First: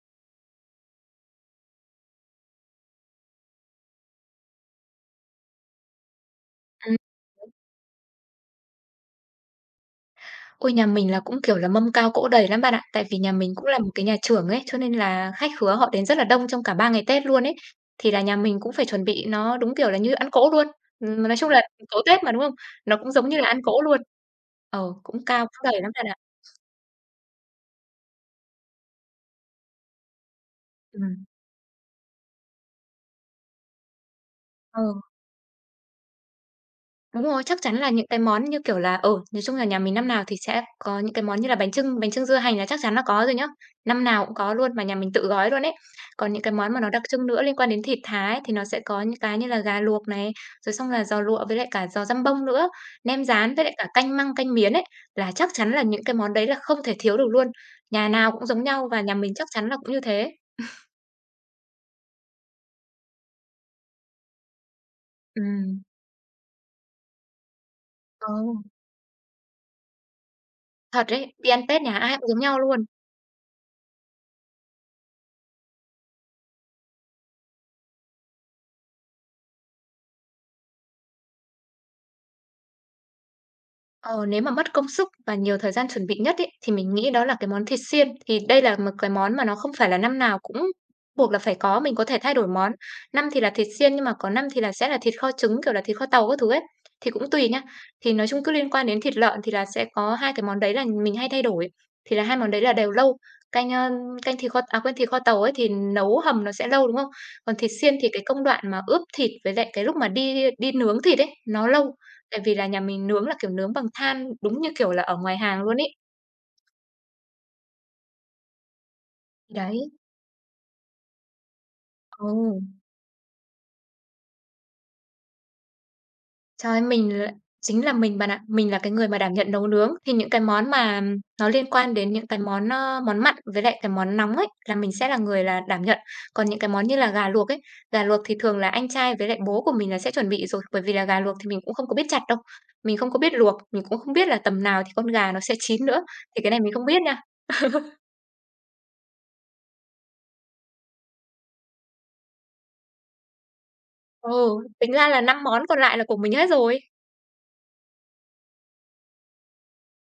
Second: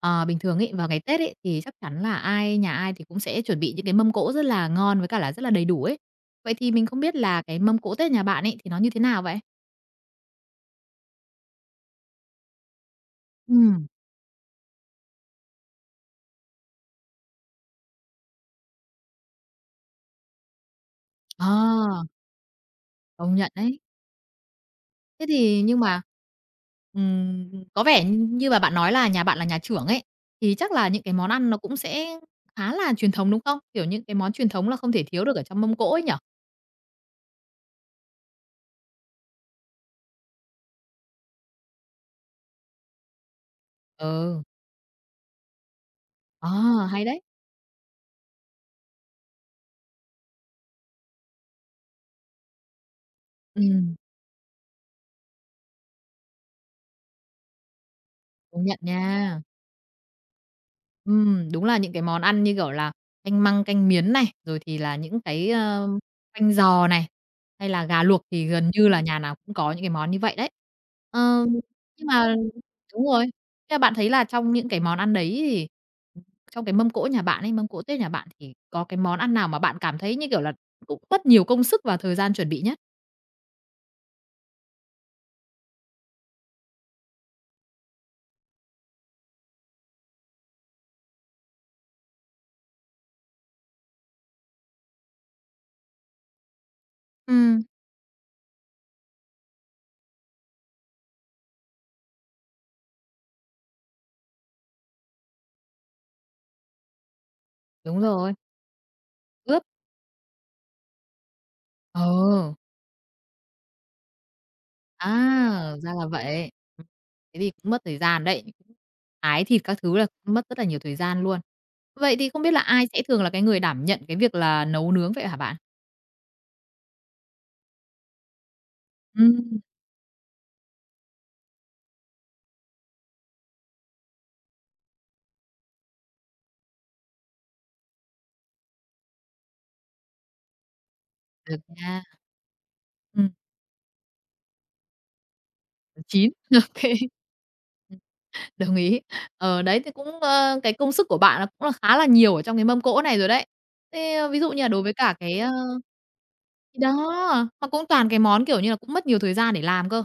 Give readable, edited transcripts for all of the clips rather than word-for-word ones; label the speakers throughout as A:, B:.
A: Ờ, Bình thường ấy, vào ngày Tết ấy, thì chắc chắn là ai nhà ai thì cũng sẽ chuẩn bị những cái mâm cỗ rất là ngon với cả là rất là đầy đủ ấy. Vậy thì mình
B: Ừm.
A: không biết là cái mâm cỗ Tết nhà bạn ấy thì nó như thế nào vậy?
B: Ôi, nhà mình là cũng, kiểu là, mâm cao cỗ đầy lắm bạn ạ. Tại vì nhà mình cũng là
A: Ừm.
B: một cái nhà chưởng ấy, cho nên là khách khứa họ đến rất là đông trong cả 3 ngày Tết luôn ấy. Thì là nhà mình cũng phải chuẩn bị nó đúng, kiểu là, như ăn cỗ luôn. Nói
A: Ờ,
B: chung là cỗ Tết mà, đúng không? Nó cũng giống
A: Công
B: như là
A: nhận
B: ăn
A: đấy.
B: cỗ luôn. Ờ, cũng
A: Thế
B: cao
A: thì
B: cũng đầy
A: nhưng
B: lắm
A: mà,
B: bạn ạ.
A: ừm, có vẻ như mà bạn nói là nhà bạn là nhà trưởng ấy, thì chắc là những cái
B: Ừm,
A: món ăn nó cũng sẽ khá là truyền thống, đúng không? Kiểu, những cái món truyền thống là
B: ờ.
A: không thể thiếu được ở trong mâm cỗ ấy nhỉ?
B: Đúng rồi, chắc chắn là những cái món như kiểu là, nói chung là nhà mình năm nào thì sẽ có những cái món như là bánh chưng dưa hành là chắc chắn là có rồi nhá, năm nào cũng
A: Ừ,
B: có luôn, mà nhà mình tự gói luôn ấy. Còn những
A: ờ,
B: cái món mà nó đặc
A: Hay đấy.
B: trưng nữa liên quan đến thịt Thái thì nó sẽ có những cái như là gà luộc này, rồi xong là giò lụa với lại cả giò dăm bông nữa, nem rán với lại cả
A: Ừm,
B: canh măng, canh miến ấy, là chắc chắn là những cái món đấy là không thể thiếu được luôn. Nhà nào cũng giống
A: Công nhận
B: nhau và nhà mình
A: nha.
B: chắc chắn là cũng như thế.
A: Đúng là những cái món ăn như kiểu là canh măng, canh miến này, rồi thì là những cái,
B: Ừm.
A: canh giò này, hay là gà luộc
B: Ờ.
A: thì gần như là nhà nào cũng có những cái món như vậy đấy.
B: Thật đấy,
A: Ờm,
B: đi ăn Tết nhà
A: nhưng
B: ai cũng
A: mà
B: giống nhau luôn.
A: đúng rồi, thế là bạn thấy là trong những cái món ăn đấy thì trong cái mâm cỗ nhà bạn ấy, mâm cỗ Tết nhà bạn thì có cái món ăn nào mà bạn cảm thấy, như kiểu là, cũng mất nhiều công sức và thời gian chuẩn bị nhất?
B: Ờ, nếu mà mất công sức và nhiều thời gian chuẩn bị nhất ấy, thì mình nghĩ đó là cái món thịt xiên. Thì đây là một cái món mà nó không phải là năm nào cũng buộc là phải có, mình có thể thay đổi món. Năm thì là thịt xiên nhưng mà có năm thì là sẽ là thịt kho trứng, kiểu là thịt kho tàu các thứ ấy, thì cũng tùy nhá.
A: Ừm.
B: Thì nói chung cứ liên quan đến thịt lợn thì là sẽ có hai cái món đấy là mình hay thay đổi. Thì là hai món đấy là đều lâu. Canh, canh thịt kho à, quên, thịt kho tàu ấy thì nấu hầm nó sẽ lâu, đúng không? Còn thịt xiên
A: Đúng
B: thì cái
A: rồi,
B: công đoạn mà ướp thịt với
A: ướp.
B: lại cái lúc mà đi đi nướng thịt ấy, nó lâu. Tại
A: Ờ.
B: vì là nhà mình nướng là, kiểu, nướng bằng than đúng như kiểu là ở ngoài hàng luôn
A: À,
B: ấy.
A: ra là vậy. Ừm, thế thì cũng mất thời gian đấy. Thái thịt các
B: Đấy,
A: thứ là cũng mất rất là nhiều thời gian luôn. Vậy thì không biết
B: ừ,
A: là ai sẽ thường là cái người đảm nhận cái việc là nấu nướng vậy hả bạn?
B: trời ơi, mình là chính là mình bạn ạ. Mình là cái người mà đảm nhận
A: Ừm,
B: nấu nướng, thì những cái món mà nó liên quan đến những cái món, món mặn với lại cái món nóng ấy, là mình sẽ là người là đảm nhận. Còn những cái món như là gà luộc ấy, gà luộc thì thường là anh trai với lại bố của mình là sẽ chuẩn bị rồi, bởi vì là gà luộc thì mình
A: Được
B: cũng không có
A: nha.
B: biết chặt đâu, mình không có biết
A: Ừm,
B: luộc, mình cũng không biết là tầm nào thì con gà nó sẽ chín nữa,
A: chín,
B: thì cái này
A: ô
B: mình không
A: kê.
B: biết nha.
A: Đồng ý. Ờ, đấy thì cũng, cái công sức của bạn là cũng là khá là nhiều ở trong cái mâm cỗ này rồi đấy. Thế, ví dụ
B: Ừ,
A: như là đối
B: tính
A: với
B: ra
A: cả
B: là
A: cái,
B: 5
A: ơ
B: món còn lại là của mình hết rồi.
A: đó, mà cũng toàn cái món, kiểu như là, cũng mất nhiều thời gian để làm cơ.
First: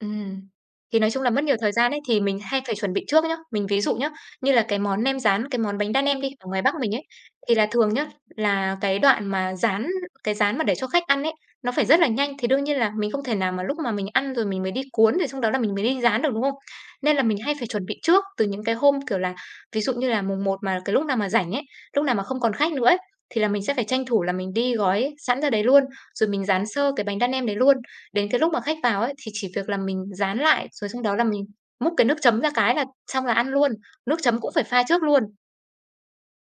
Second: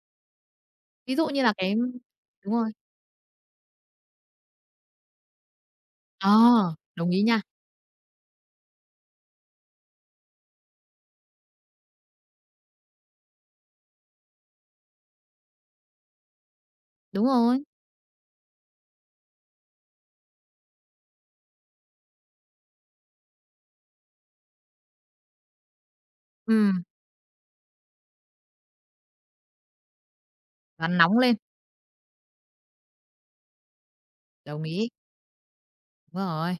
B: Ừm. Thì nói
A: Ví
B: chung
A: dụ
B: là
A: như
B: mất
A: là
B: nhiều thời
A: cái
B: gian ấy, thì mình
A: đúng
B: hay
A: rồi.
B: phải chuẩn bị trước nhá. Mình ví dụ nhá, như là cái món nem rán, cái món bánh đa nem đi,
A: Ờ,
B: ở ngoài Bắc mình ấy,
A: Đồng ý nha.
B: thì là thường nhá, là cái đoạn mà rán cái rán mà để cho khách ăn ấy, nó phải rất là nhanh. Thì đương nhiên là mình không thể nào mà lúc mà mình ăn rồi mình mới đi cuốn, rồi xong đó là mình mới đi rán được, đúng không? Nên là
A: Đúng
B: mình hay
A: rồi.
B: phải chuẩn bị trước từ những cái hôm, kiểu là, ví dụ như là mùng một mà cái lúc nào mà rảnh ấy, lúc nào mà không còn khách nữa ấy, thì là mình sẽ phải tranh thủ là mình đi gói sẵn ra đấy luôn, rồi mình rán
A: Ừm,
B: sơ cái bánh đa nem đấy luôn. Đến cái lúc mà khách vào ấy, thì chỉ việc là mình dán lại, rồi
A: Rán
B: xong đó
A: nóng
B: là
A: lên,
B: mình múc cái nước chấm ra cái là xong là ăn luôn, nước chấm cũng
A: đồng
B: phải pha
A: ý,
B: trước luôn.
A: đúng rồi.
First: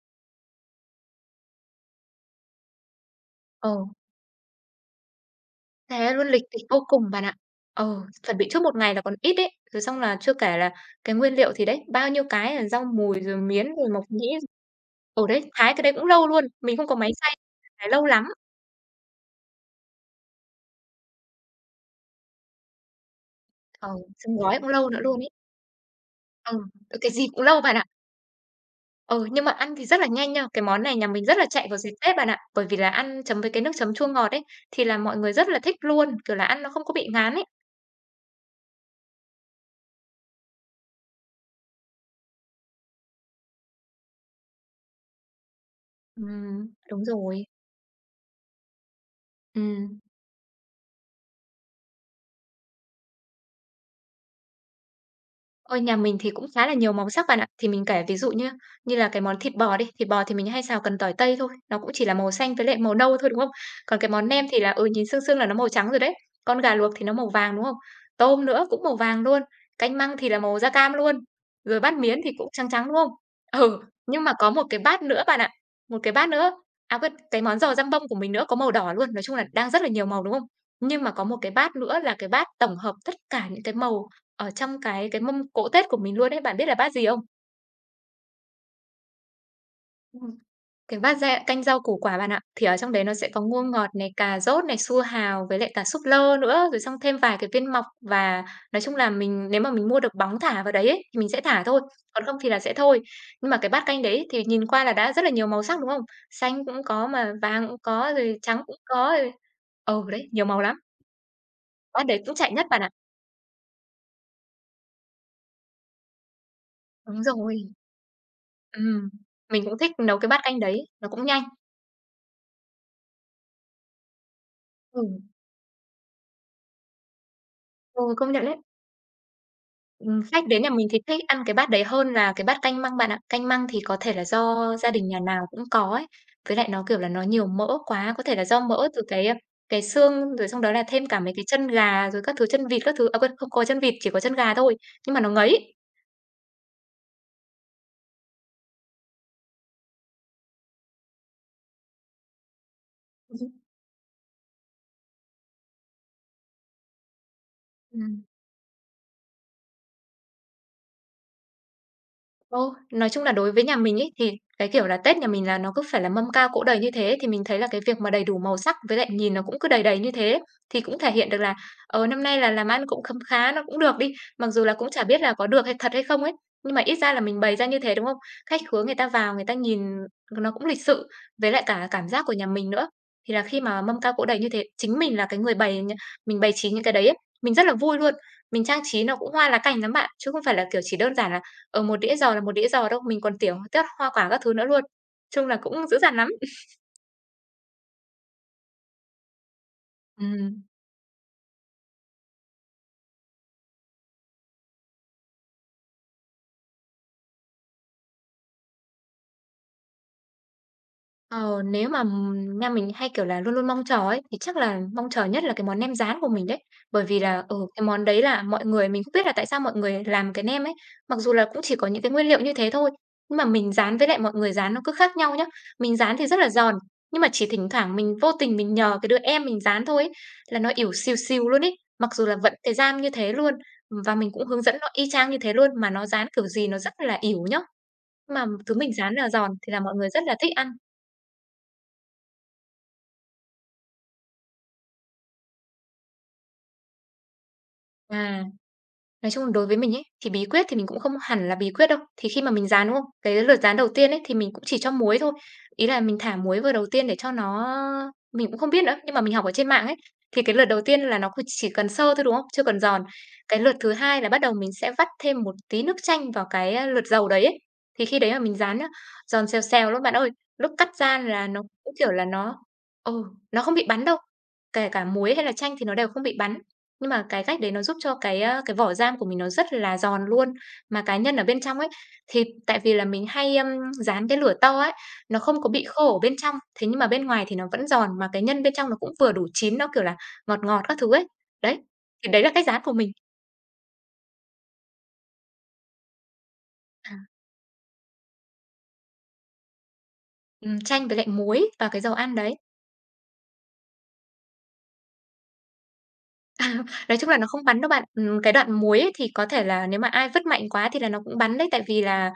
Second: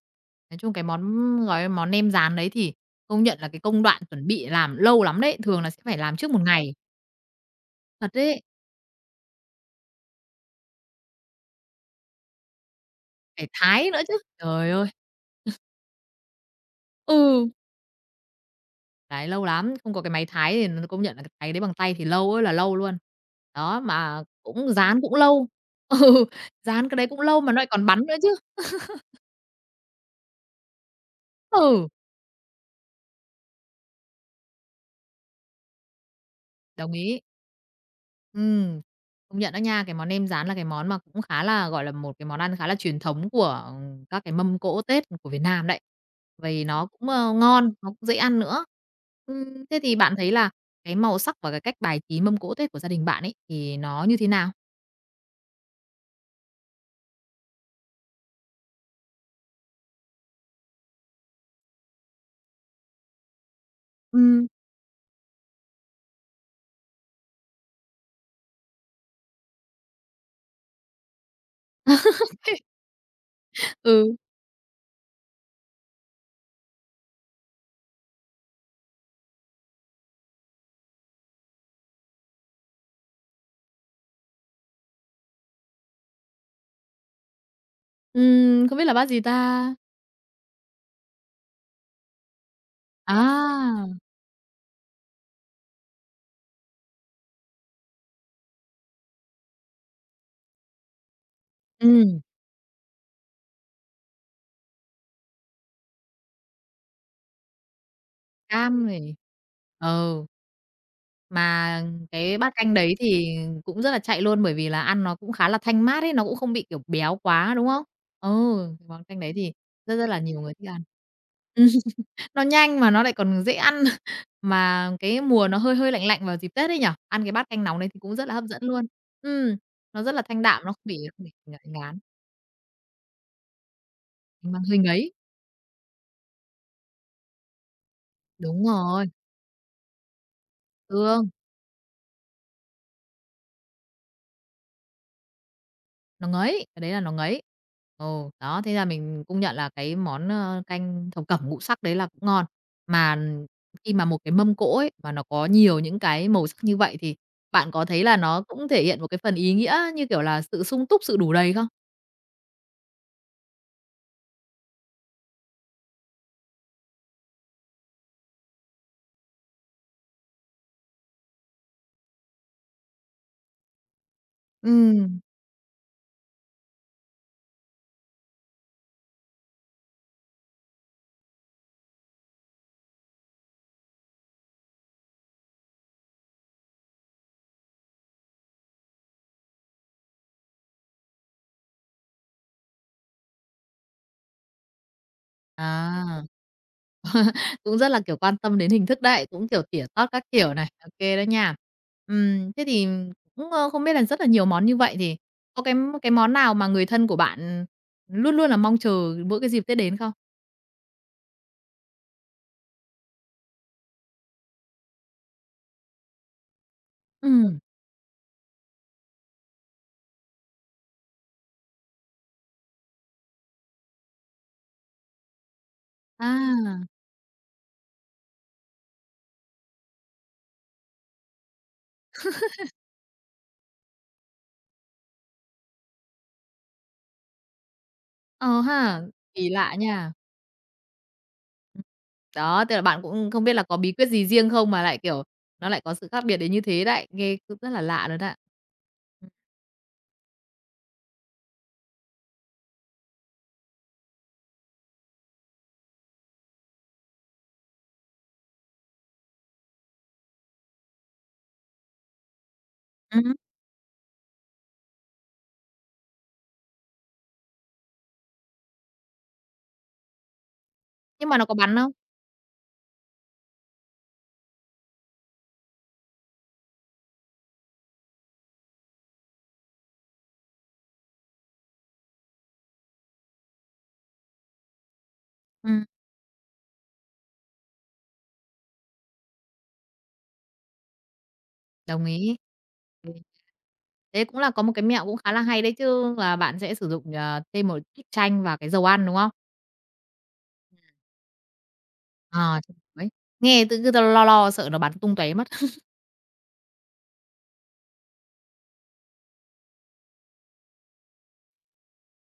A: Nói chung cái món, gọi món nem rán đấy thì công nhận là cái
B: Ờ,
A: công đoạn chuẩn bị làm lâu lắm đấy, thường là sẽ phải
B: thế
A: làm
B: luôn
A: trước một
B: lịch nghịch
A: ngày.
B: vô cùng bạn ạ. Ờ,
A: Thật
B: chuẩn
A: đấy,
B: bị trước một ngày là còn ít ấy, rồi xong là chưa kể là cái nguyên liệu thì đấy, bao nhiêu cái là rau mùi, rồi
A: phải
B: miến, rồi
A: thái nữa
B: mộc
A: chứ.
B: nhĩ.
A: Trời ơi,
B: Ừ, đấy, thái cái đấy cũng lâu luôn, mình không có máy xay,
A: ừ,
B: thái lâu lắm.
A: đấy, lâu lắm, không có cái máy thái thì n công nhận là cái thái đấy bằng tay thì lâu ơi là lâu luôn. Đó,
B: Ờ,
A: mà
B: xong gói cũng
A: cũng
B: lâu nữa
A: rán cũng
B: luôn ấy.
A: lâu. Ừ,
B: Ừ,
A: rán cái đấy
B: cái
A: cũng
B: gì
A: lâu
B: cũng
A: mà nó
B: lâu
A: lại
B: bạn ạ.
A: còn bắn nữa chứ.
B: Ừ, nhưng mà ăn thì rất là nhanh nha. Cái món này nhà mình rất là chạy vào
A: Ừ.
B: dịp Tết bạn ạ. Bởi vì là ăn chấm với cái nước chấm chua ngọt ấy, thì là mọi người rất là thích luôn, kiểu là, ăn nó không có
A: Đồng
B: bị
A: ý.
B: ngán ấy.
A: Ừ, công nhận đó nha, cái món nem rán là cái món mà cũng khá là, gọi là, một cái món ăn khá là truyền thống của ừ, các cái mâm cỗ Tết của Việt Nam đấy. Vầy nó
B: Đúng
A: cũng,
B: rồi.
A: ngon, nó cũng dễ ăn nữa. Thế thì
B: Ừm.
A: bạn thấy là cái màu sắc và cái cách bài trí mâm cỗ Tết của gia đình bạn ấy thì nó như thế nào?
B: Ôi, nhà mình thì cũng khá là nhiều màu sắc bạn ạ. Thì mình kể ví dụ như như là cái món thịt bò đi, thịt bò thì mình hay xào cần tỏi tây thôi, nó cũng chỉ là màu xanh với lại màu nâu thôi, đúng không? Còn cái món nem
A: Ừm,
B: thì là, nhìn sương sương là nó màu trắng rồi đấy. Con gà luộc thì nó màu vàng, đúng không? Tôm nữa cũng màu vàng luôn, canh măng thì là màu da cam luôn, rồi bát miến thì cũng trắng trắng, đúng không? Ừ,
A: ừ,
B: nhưng mà có một cái bát nữa bạn ạ, một cái bát nữa, à, quên, cái món giò răm bông của mình nữa có màu đỏ luôn, nói chung là đang rất là nhiều màu, đúng không? Nhưng mà có một cái bát nữa là cái bát tổng hợp tất cả những cái màu ở trong cái mâm cỗ Tết của mình luôn ấy, bạn biết là bát gì không?
A: không biết là bát gì ta?
B: Ừm. Cái bát da canh rau củ quả bạn ạ. Thì ở trong đấy nó sẽ có ngô
A: À,
B: ngọt này, cà rốt này, su hào với lại cả súp lơ nữa, rồi xong thêm vài cái viên mọc và nói chung là mình nếu mà mình mua được bóng thả vào đấy ấy, thì mình sẽ thả thôi,
A: ừm.
B: còn không thì là sẽ thôi. Nhưng mà cái bát canh đấy thì nhìn qua là đã rất là nhiều màu sắc, đúng không? Xanh cũng có mà vàng cũng có, rồi trắng cũng
A: Cam
B: có,
A: này.
B: rồi
A: Ừ.
B: đấy, nhiều màu lắm.
A: Mà
B: Bát đấy cũng
A: cái
B: chạy
A: bát
B: nhất
A: canh
B: bạn ạ.
A: đấy thì cũng rất là chạy luôn, bởi vì là ăn nó cũng khá là thanh mát ấy, nó cũng không bị, kiểu, béo
B: Đúng
A: quá,
B: rồi,
A: đúng không? Ừ, cái món
B: ừm,
A: canh đấy thì
B: mình cũng thích
A: rất rất
B: nấu
A: là
B: cái bát
A: nhiều người
B: canh
A: thích
B: đấy,
A: ăn.
B: nó cũng nhanh.
A: Nó nhanh mà nó lại còn dễ ăn, mà
B: Ừ.
A: cái mùa nó hơi hơi lạnh lạnh vào dịp Tết ấy nhở? Ăn cái bát canh nóng đấy thì
B: Ừ,
A: cũng rất
B: công
A: là
B: nhận
A: hấp
B: đấy.
A: dẫn luôn. Ừ nó rất là thanh
B: Khách đến
A: đạm,
B: nhà
A: nó không
B: mình thì
A: bị
B: thích ăn cái bát
A: ng
B: đấy
A: ngán,
B: hơn là cái bát canh măng bạn ạ. Canh măng thì có thể là do
A: mà hơi
B: gia đình
A: ngấy.
B: nhà nào cũng có ấy. Với lại nó, kiểu là, nó nhiều mỡ quá, có thể là do
A: Đúng
B: mỡ từ
A: rồi,
B: cái, cái xương, rồi xong đó là thêm cả
A: tương.
B: mấy cái chân gà rồi các thứ, chân vịt các thứ à, quên, không có chân vịt, chỉ có chân gà thôi, nhưng mà nó ngấy.
A: Nó ngấy, cái đấy là nó ngấy. Ồ, đó, thế là mình công nhận là cái món, canh thập cẩm ngũ sắc đấy là cũng ngon. Mà khi mà một cái mâm cỗ ấy, mà nó có nhiều những cái màu sắc như vậy thì bạn có thấy là
B: Ừm.
A: nó cũng thể hiện một cái phần ý nghĩa như kiểu là sự sung túc, sự đủ đầy không?
B: Ô, nói chung là đối với nhà mình ấy, thì cái kiểu là Tết nhà mình là nó cứ phải là mâm cao cỗ đầy như thế, thì mình thấy là cái việc mà đầy đủ màu sắc với lại nhìn nó cũng cứ đầy đầy như thế, thì cũng thể hiện được là, ờ, năm nay là làm ăn cũng khấm khá, nó cũng được đi. Mặc dù là cũng chả biết
A: Ừm.
B: là có được hay thật hay không ấy, nhưng mà ít ra là mình bày ra như thế, đúng không? Khách khứa người ta vào người ta nhìn nó cũng lịch sự, với lại cả cảm giác của nhà mình nữa. Thì là khi mà mâm cao cỗ đầy như thế, chính mình là cái người bày nh mình bày trí những cái đấy ấy, mình rất là vui luôn. Mình trang trí nó cũng hoa lá cành lắm bạn, chứ không phải là, kiểu, chỉ đơn giản là ở một đĩa giò là một đĩa giò đâu, mình còn, tiểu, tiết hoa quả các thứ nữa luôn, chung là cũng dữ dằn
A: À.
B: lắm.
A: Cũng rất là, kiểu, quan tâm đến hình thức đấy, cũng, kiểu, tỉa tót các kiểu
B: Ừm.
A: này, ok đó nha. Thế thì cũng, không biết là rất là nhiều món như vậy thì có cái món nào mà người thân của bạn luôn luôn là mong chờ mỗi cái dịp Tết đến không?
B: Ờ, nếu mà, na mình hay, kiểu là, luôn luôn mong chờ ấy, thì chắc là mong chờ nhất là cái món nem rán của mình đấy. Bởi vì là,
A: Ừm,
B: cái món đấy là mọi người mình không biết là tại sao mọi người làm cái nem ấy, mặc dù là cũng chỉ có những cái nguyên liệu như thế thôi, nhưng mà mình rán với lại mọi người rán nó cứ khác nhau nhá. Mình rán thì rất là giòn,
A: à,
B: nhưng mà chỉ thỉnh thoảng mình vô tình mình nhờ cái đứa em mình rán thôi ấy, là nó ỉu xìu xìu luôn ấy, mặc dù là vẫn cái rang như thế luôn, và mình cũng hướng dẫn nó y chang như thế luôn, mà nó rán kiểu gì nó rất là ỉu nhá. Mà
A: ờ
B: thứ mình
A: ha,
B: rán là
A: kỳ
B: giòn thì
A: lạ
B: là mọi người
A: nha.
B: rất là thích ăn.
A: Ừm. Đó, tức là bạn cũng không biết là có bí quyết gì riêng không mà lại, kiểu, nó lại có sự khác biệt đến như thế đấy, nghe cũng rất là lạ luôn ạ.
B: À. Nói chung là đối với mình ấy, thì bí quyết thì mình cũng không hẳn là bí quyết đâu. Thì khi mà mình rán, đúng không? Cái lượt rán đầu tiên ấy, thì mình cũng chỉ cho muối thôi. Ý là mình thả muối vào đầu tiên để cho nó. Mình cũng không biết nữa, nhưng mà mình học ở trên mạng ấy, thì cái lượt đầu tiên là nó c chỉ cần sơ thôi, đúng không? Chưa cần giòn.
A: Ừm,
B: Cái lượt thứ hai là bắt đầu mình sẽ vắt thêm một tí nước chanh vào cái lượt dầu đấy ấy. Thì khi đấy mà mình rán á, giòn xèo xèo luôn bạn ơi. Lúc cắt ra
A: nhưng mà nó
B: là
A: có
B: nó
A: bắn không?
B: cũng, kiểu là, ừ, nó không bị bắn đâu. Kể cả muối hay là chanh thì nó đều không bị bắn. Nhưng mà cái cách đấy nó giúp cho cái vỏ ram của mình nó rất là giòn luôn. Mà cá nhân ở bên trong ấy, thì tại vì là mình hay, rán cái lửa to ấy, nó không có bị
A: Ừm.
B: khô ở bên trong, thế nhưng mà bên ngoài thì nó vẫn giòn, mà cái nhân bên trong nó cũng vừa đủ chín, nó, kiểu là, ngọt ngọt các thứ ấy. Đấy,
A: Đồng
B: thì
A: ý.
B: đấy là cách dán của mình.
A: Ừm. Thế cũng là có một cái mẹo cũng khá là hay đấy chứ, là bạn sẽ sử dụng, thêm một ít chanh và cái dầu ăn, đúng không?
B: Chanh với lại muối vào cái dầu ăn
A: Ờ,
B: đấy.
A: chanh muối. Nghe tự cứ lo lo sợ nó bắn tung tóe mất.
B: À, nói chung là nó không bắn đâu bạn. Cái đoạn muối ấy thì có thể là nếu mà ai vứt mạnh quá thì là nó cũng bắn đấy, tại vì là,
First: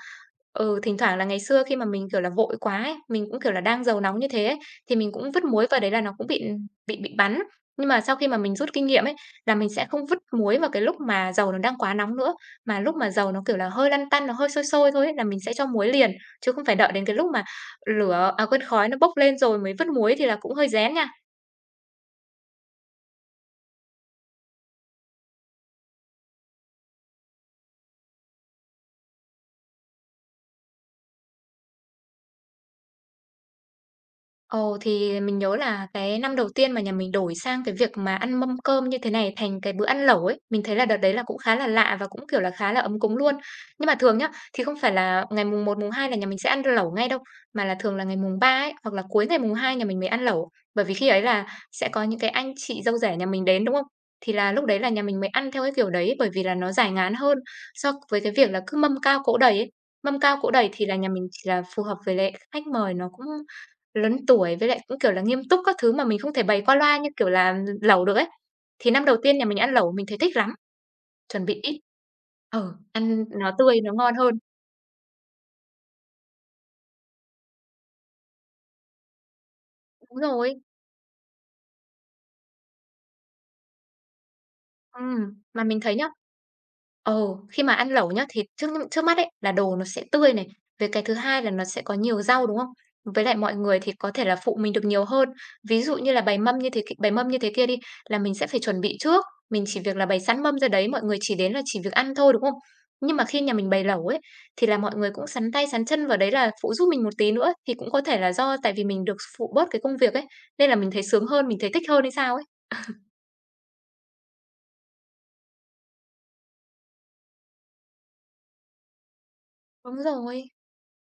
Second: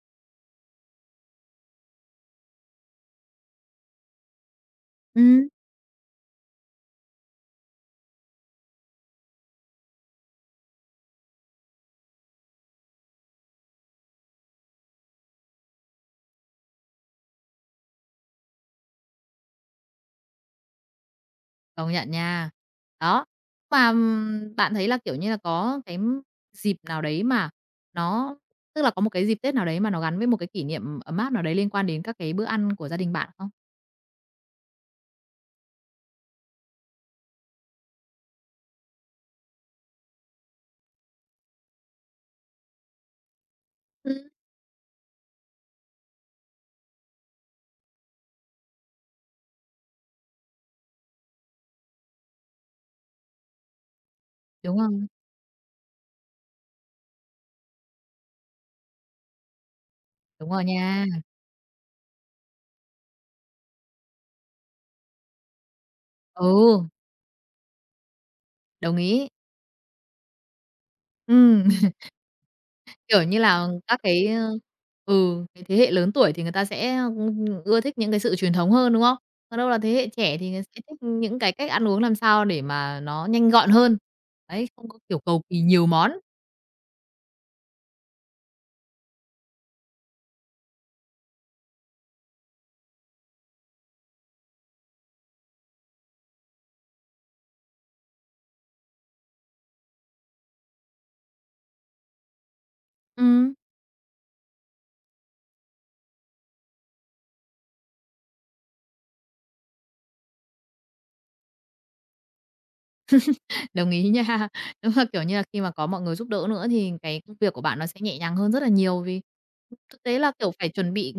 B: ừ, thỉnh thoảng là ngày xưa khi mà mình, kiểu là, vội quá ấy, mình cũng, kiểu là, đang giàu nóng như thế ấy, thì mình cũng vứt
A: Ừm,
B: muối vào đấy là nó cũng bị bắn. Nhưng mà sau khi mà mình rút kinh nghiệm ấy, là mình sẽ không vứt muối vào cái lúc mà dầu nó đang quá nóng nữa, mà lúc mà dầu nó, kiểu là, hơi lăn tăn, nó hơi sôi sôi thôi ấy, là mình sẽ cho muối liền, chứ không phải đợi đến cái lúc mà lửa à, quên, khói nó bốc lên rồi mới vứt muối thì là cũng hơi rén nha.
A: Công nhận nha. Đó, mà, bạn thấy là, kiểu như là, có dịp nào đấy mà nó tức là có một cái dịp Tết nào đấy mà nó gắn với một cái kỷ niệm ấm áp nào đấy liên quan đến các cái bữa ăn của gia đình bạn không?
B: Ồ, thì mình nhớ là cái năm đầu tiên mà nhà mình đổi sang cái việc mà ăn mâm cơm như thế này thành cái bữa ăn lẩu ấy, mình thấy là đợt đấy là cũng khá là lạ và cũng, kiểu là, khá là ấm cúng luôn. Nhưng mà thường nhá,
A: Ừm.
B: thì không phải là ngày mùng một, mùng 2 là nhà mình sẽ ăn lẩu ngay đâu, mà là thường là ngày mùng 3 ấy, hoặc là cuối ngày mùng 2 nhà mình mới ăn lẩu. Bởi vì khi ấy là sẽ có những cái anh chị dâu rẻ nhà mình đến, đúng không? Thì là lúc đấy
A: Đúng
B: là nhà
A: không?
B: mình mới ăn theo cái kiểu đấy, bởi vì là nó giải ngán hơn so với cái việc là cứ mâm cao cỗ đầy ấy. Mâm cao cỗ
A: Đúng rồi
B: đầy thì là
A: nha.
B: nhà mình chỉ là phù hợp với lại khách mời nó cũng lớn tuổi với lại cũng, kiểu là, nghiêm túc các thứ mà mình không thể bày qua
A: Ừ,
B: loa như, kiểu là, lẩu được ấy. Thì
A: đồng
B: năm đầu
A: ý.
B: tiên nhà mình ăn lẩu mình thấy thích lắm, chuẩn bị
A: Ừm.
B: ít. Ừ,
A: Kiểu
B: ăn
A: như
B: nó
A: là,
B: tươi
A: ừ,
B: nó
A: các
B: ngon
A: cái,
B: hơn.
A: cái thế hệ lớn tuổi thì người ta sẽ, ưa thích những cái sự truyền thống hơn, đúng không? Còn đâu là thế hệ
B: Đúng
A: trẻ thì
B: rồi.
A: người sẽ thích những cái cách ăn uống làm sao để mà nó nhanh gọn hơn. Đấy, không có,
B: Ừm,
A: kiểu, cầu kỳ
B: mà mình
A: nhiều
B: thấy nhá,
A: món.
B: khi mà ăn lẩu nhá, thì trước trước mắt ấy, là đồ nó sẽ tươi này, với cái thứ hai là nó sẽ có nhiều rau, đúng không? Với lại mọi người thì có thể là phụ mình được nhiều hơn. Ví dụ như là bày mâm như thế kia đi, là mình sẽ phải chuẩn bị trước, mình chỉ việc là bày sẵn mâm ra đấy, mọi người chỉ đến là chỉ việc ăn thôi, đúng không? Nhưng mà khi nhà
A: Ừm.
B: mình bày lẩu ấy, thì là mọi người cũng sắn tay sắn chân vào đấy là phụ giúp mình một tí nữa, thì cũng có thể là do tại vì mình được phụ bớt cái công việc ấy, nên là mình thấy sướng hơn, mình thấy thích hơn hay sao ấy.
A: Đồng ý nha. Đúng là, kiểu như là, khi mà có mọi người giúp đỡ nữa thì cái công việc của bạn nó sẽ nhẹ nhàng hơn rất là nhiều vì
B: Đúng
A: thực tế là,
B: rồi.
A: kiểu, phải chuẩn bị,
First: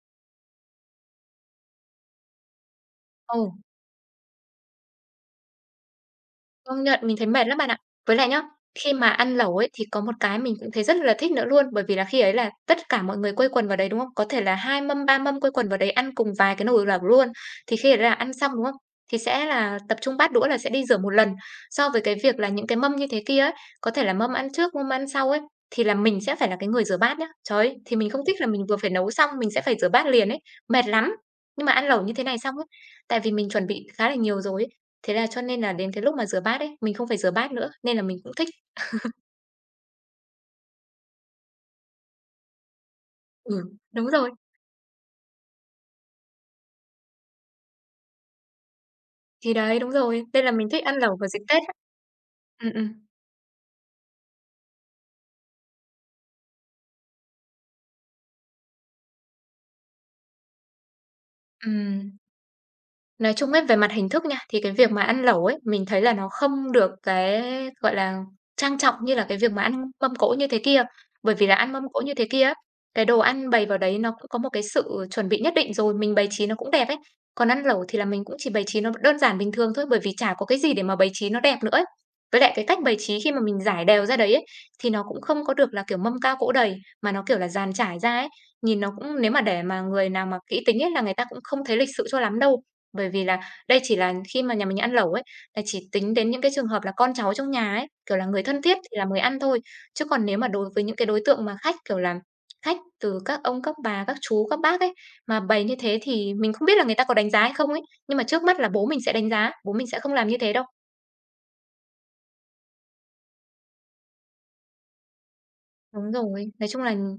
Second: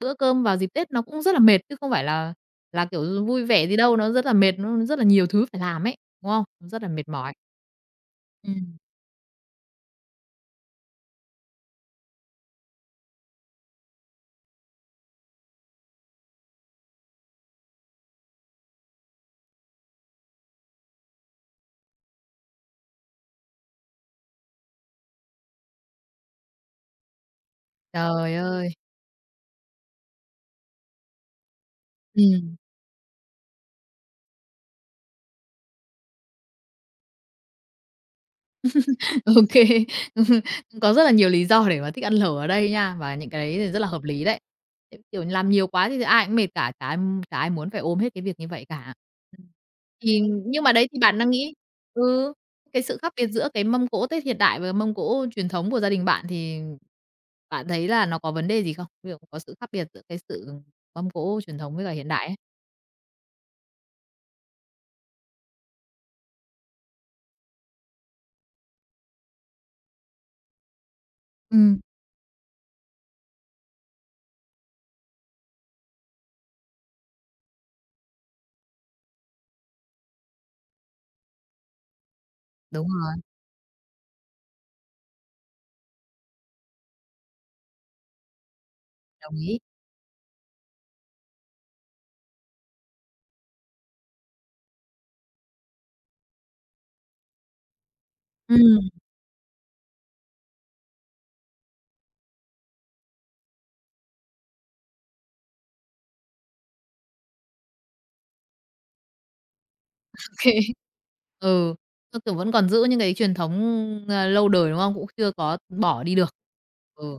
A: bữa cơm vào dịp Tết nó cũng rất là mệt chứ không phải là kiểu, vui
B: Ừ.
A: vẻ gì đâu, nó rất là mệt, nó rất là nhiều thứ phải làm ấy, đúng không?
B: Công
A: Rất là
B: nhận,
A: mệt
B: mình thấy
A: mỏi.
B: mệt lắm bạn ạ. Với lại nhá,
A: Ừm,
B: khi mà ăn lẩu ấy thì có một cái mình cũng thấy rất là thích nữa luôn, bởi vì là khi ấy là tất cả mọi người quây quần vào đấy, đúng không? Có thể là 2 mâm, 3 mâm quây quần vào đấy ăn cùng vài cái nồi lẩu luôn. Thì khi ấy là ăn xong, đúng không? Thì sẽ là tập trung bát đũa là sẽ đi rửa một lần. So với cái việc là những cái mâm như thế kia ấy, có thể là mâm ăn trước, mâm ăn sau ấy, thì là mình sẽ phải là cái người rửa bát nhá. Trời ơi, thì mình không
A: trời
B: thích là mình
A: ơi!
B: vừa phải nấu xong mình sẽ phải rửa bát liền ấy, mệt lắm. Nhưng mà ăn lẩu như thế này xong
A: Ừm.
B: ấy, tại vì mình chuẩn bị khá là nhiều rồi ấy, thế là cho nên là đến cái lúc mà rửa bát ấy, mình không phải rửa bát nữa, nên là mình cũng thích
A: OK, có rất là nhiều lý do để mà thích ăn lẩu ở đây nha, và những cái đấy
B: ừ,
A: thì rất là hợp
B: Đúng
A: lý
B: rồi,
A: đấy. Kiểu kiểu, làm nhiều quá thì ai cũng mệt cả, chả ai muốn phải ôm hết cái việc như vậy cả. Ừm.
B: thì đấy, đúng
A: Thì
B: rồi, nên là
A: nhưng
B: mình
A: mà
B: thích
A: đấy
B: ăn
A: thì
B: lẩu
A: bạn
B: vào
A: đang
B: dịp
A: nghĩ
B: Tết á.
A: ừ,
B: Ừm,
A: cái
B: ừm,
A: sự khác biệt giữa cái mâm cỗ Tết hiện đại và mâm cỗ truyền thống của gia đình bạn thì bạn thấy là nó có vấn đề gì không? Ví dụ có sự khác biệt giữa cái sự mâm cỗ truyền thống với cả hiện
B: ừm.
A: đại ấy?
B: Nói chung ấy, về mặt hình thức nha, thì cái việc mà ăn lẩu ấy, mình thấy là nó không được cái, gọi là, trang trọng như là cái việc mà ăn mâm cỗ như thế kia. Bởi vì là ăn
A: Ừm.
B: mâm cỗ như thế kia á, cái đồ ăn bày vào đấy nó cũng có một cái sự chuẩn bị nhất định rồi, mình bày trí nó cũng đẹp ấy. Còn ăn lẩu thì là mình cũng chỉ bày trí nó đơn giản bình thường thôi, bởi vì chả có cái gì để mà bày trí nó đẹp nữa ấy. Với lại cái cách
A: Đúng
B: bày trí
A: rồi,
B: khi mà mình rải đều ra đấy ấy, thì nó cũng không có được là, kiểu, mâm cao cỗ đầy, mà nó, kiểu là, dàn trải ra ấy. Nhìn nó cũng nếu
A: đồng
B: mà
A: ý.
B: để mà người nào mà kỹ tính ấy là người ta cũng không thấy lịch sự cho lắm đâu. Bởi vì là đây chỉ là khi mà nhà mình ăn lẩu ấy, là chỉ tính đến những cái trường hợp là con cháu trong nhà ấy, kiểu là, người thân thiết
A: Ừm,
B: thì là mới ăn thôi. Chứ còn nếu mà đối với những cái đối tượng mà khách, kiểu là, khách từ các ông, các bà, các chú, các bác ấy, mà bày như thế thì mình không biết là người ta có đánh giá hay không ấy, nhưng mà trước mắt là bố mình sẽ đánh giá, bố mình sẽ không
A: ô
B: làm như thế đâu.
A: Ừ, theo kiểu vẫn còn giữ những cái truyền thống, lâu đời, đúng không? Cũng chưa có bỏ
B: Đúng
A: đi được.
B: rồi, nói chung là
A: Ừ,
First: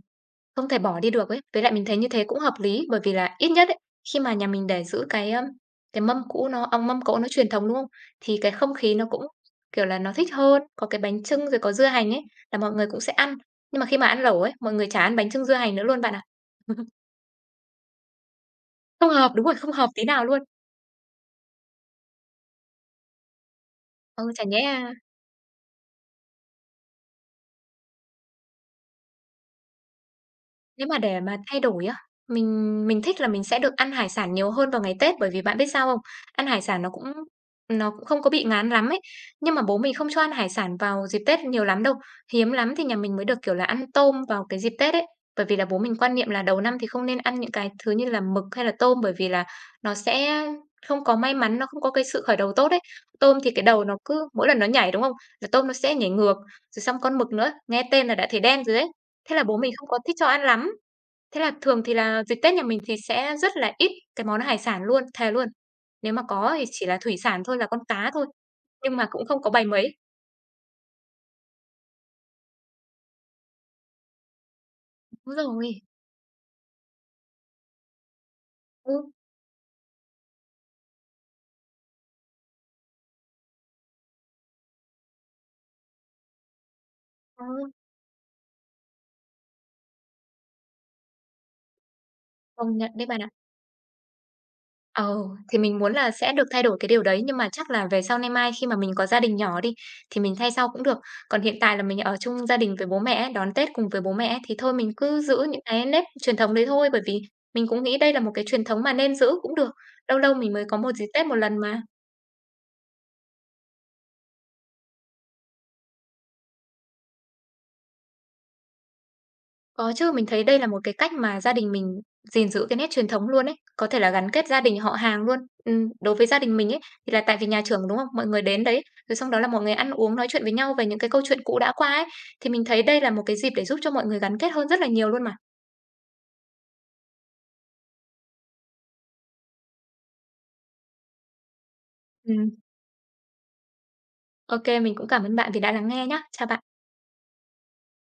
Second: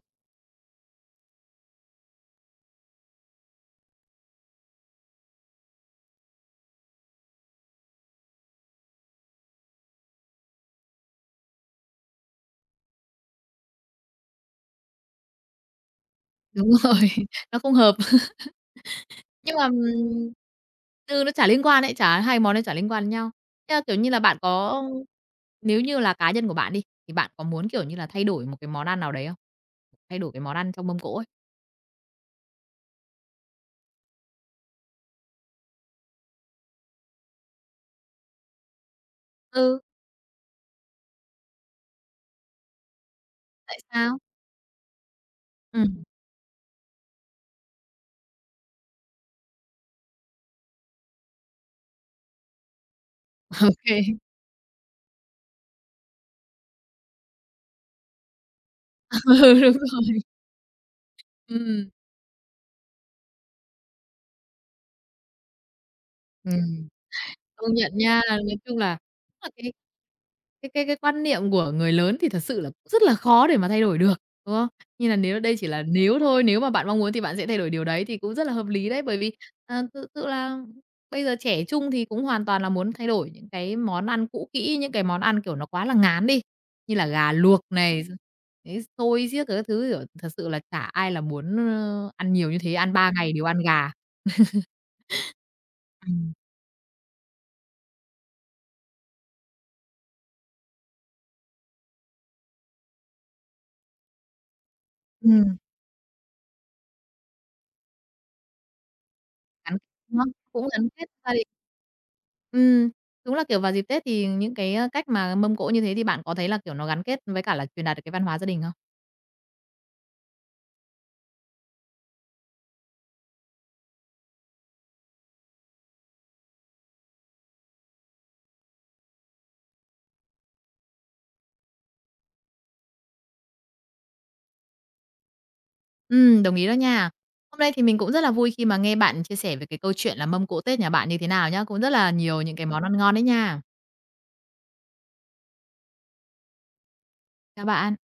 B: không thể bỏ đi được ấy. Với lại mình thấy như thế cũng hợp lý, bởi vì là ít nhất ấy, khi mà nhà mình để giữ cái mâm cũ nó ông mâm cỗ nó truyền thống, đúng không? Thì cái không khí nó cũng, kiểu là, nó thích hơn, có cái bánh chưng rồi có dưa hành ấy, là mọi người cũng sẽ ăn. Nhưng mà khi mà ăn lẩu ấy, mọi người chả ăn bánh chưng dưa hành nữa luôn bạn ạ.
A: đúng rồi, nó không hợp.
B: Không hợp, đúng rồi,
A: Nhưng mà,
B: không hợp tí nào luôn.
A: ừ, nó chả liên quan ấy, chả hai món đấy chả liên quan đến nhau. Thế là, kiểu như là,
B: Ừ,
A: bạn
B: chả nhẽ.
A: có nếu như là cá nhân của bạn đi, thì bạn có muốn, kiểu như là, thay đổi một cái món ăn nào đấy không? Thay đổi cái món ăn
B: Nếu
A: trong
B: mà
A: mâm cỗ
B: để
A: ấy.
B: mà thay đổi á, mình thích là mình sẽ được ăn hải sản nhiều hơn vào ngày Tết, bởi vì bạn biết sao không? Ăn hải sản nó cũng không có bị ngán lắm ấy. Nhưng mà bố
A: Ừ,
B: mình không cho ăn hải sản vào dịp Tết nhiều lắm đâu, hiếm lắm thì nhà mình mới được, kiểu là,
A: tại
B: ăn
A: sao?
B: tôm vào cái dịp Tết ấy. Bởi vì là bố mình
A: Ừm,
B: quan niệm là đầu năm thì không nên ăn những cái thứ như là mực hay là tôm, bởi vì là nó sẽ không có may mắn, nó không có cái sự khởi đầu tốt ấy. Tôm thì
A: ô
B: cái đầu nó cứ mỗi lần nó nhảy, đúng không? Là tôm nó sẽ nhảy ngược, rồi xong con mực nữa, nghe tên là đã thấy đen rồi đấy. Thế là
A: Ừ,
B: bố mình
A: đúng
B: không có thích
A: rồi.
B: cho ăn lắm. Thế là thường
A: Ừ.
B: thì là dịp Tết nhà mình thì sẽ rất là ít cái món hải sản luôn, thề luôn. Nếu mà có thì chỉ
A: Ừm.
B: là thủy sản thôi, là
A: Công
B: con
A: nhận
B: cá
A: nha.
B: thôi,
A: Nói chung
B: nhưng
A: là
B: mà cũng
A: đúng
B: không có
A: là
B: bày
A: cái
B: mấy.
A: cái quan niệm của người lớn thì thật sự là cũng rất là khó để mà thay đổi được, đúng không? Như là
B: Đúng
A: nếu đây chỉ
B: rồi,
A: là nếu thôi, nếu mà bạn mong muốn thì bạn sẽ thay đổi điều đấy thì cũng rất là hợp lý đấy,
B: ừ,
A: bởi vì, tự sự là bây giờ trẻ trung thì cũng hoàn toàn là muốn thay đổi những cái món ăn cũ kỹ, những cái món ăn, kiểu, nó quá là ngán đi, như là gà
B: ờ,
A: luộc này, rồi đấy, xôi xiếc các thứ, kiểu, thật sự là chả ai là muốn, ăn nhiều như thế,
B: công nhận
A: ăn
B: đấy
A: 3
B: bạn.
A: ngày đều ăn gà.
B: Ừ, thì mình muốn là sẽ
A: Ừm.
B: được thay đổi cái điều đấy, nhưng mà chắc là về sau nay mai khi mà mình có gia đình nhỏ đi, thì mình thay sau cũng được. Còn hiện tại là mình ở chung gia đình với bố mẹ đón Tết cùng với bố mẹ thì thôi mình cứ giữ
A: Ừm.
B: những cái nếp truyền thống đấy thôi, bởi vì mình cũng nghĩ đây là một cái truyền thống mà nên giữ cũng được.
A: Gắn
B: Lâu
A: nó
B: lâu mình mới
A: cũng
B: có
A: gắn
B: một dịp
A: kết
B: Tết
A: gia
B: một
A: đình.
B: lần mà.
A: Ừm, đúng là, kiểu, vào dịp Tết thì những cái, cách mà mâm cỗ như thế thì bạn có thấy là, kiểu, nó gắn kết với cả là truyền đạt được cái văn hóa gia đình không?
B: Có chứ, mình thấy đây là một cái cách mà gia đình mình gìn giữ cái nét truyền thống luôn ấy, có thể là gắn kết gia đình họ hàng luôn. Đối với gia đình mình ấy, thì là tại vì nhà trưởng, đúng không? Mọi người đến đấy, rồi xong đó là mọi người ăn uống nói chuyện với nhau về những cái câu chuyện cũ đã qua ấy, thì mình thấy đây là một cái dịp để giúp cho mọi người gắn kết hơn rất là nhiều luôn mà.
A: Đồng ý đó nha. Hôm nay thì mình cũng rất là vui khi mà nghe bạn chia sẻ về cái câu chuyện là mâm cỗ Tết nhà bạn như thế nào nhá. Cũng rất là nhiều
B: Ừm,
A: những cái món ăn ngon đấy nha.
B: ô mình cũng cảm ơn bạn vì đã lắng nghe nhá. Chào bạn.
A: Chào bạn.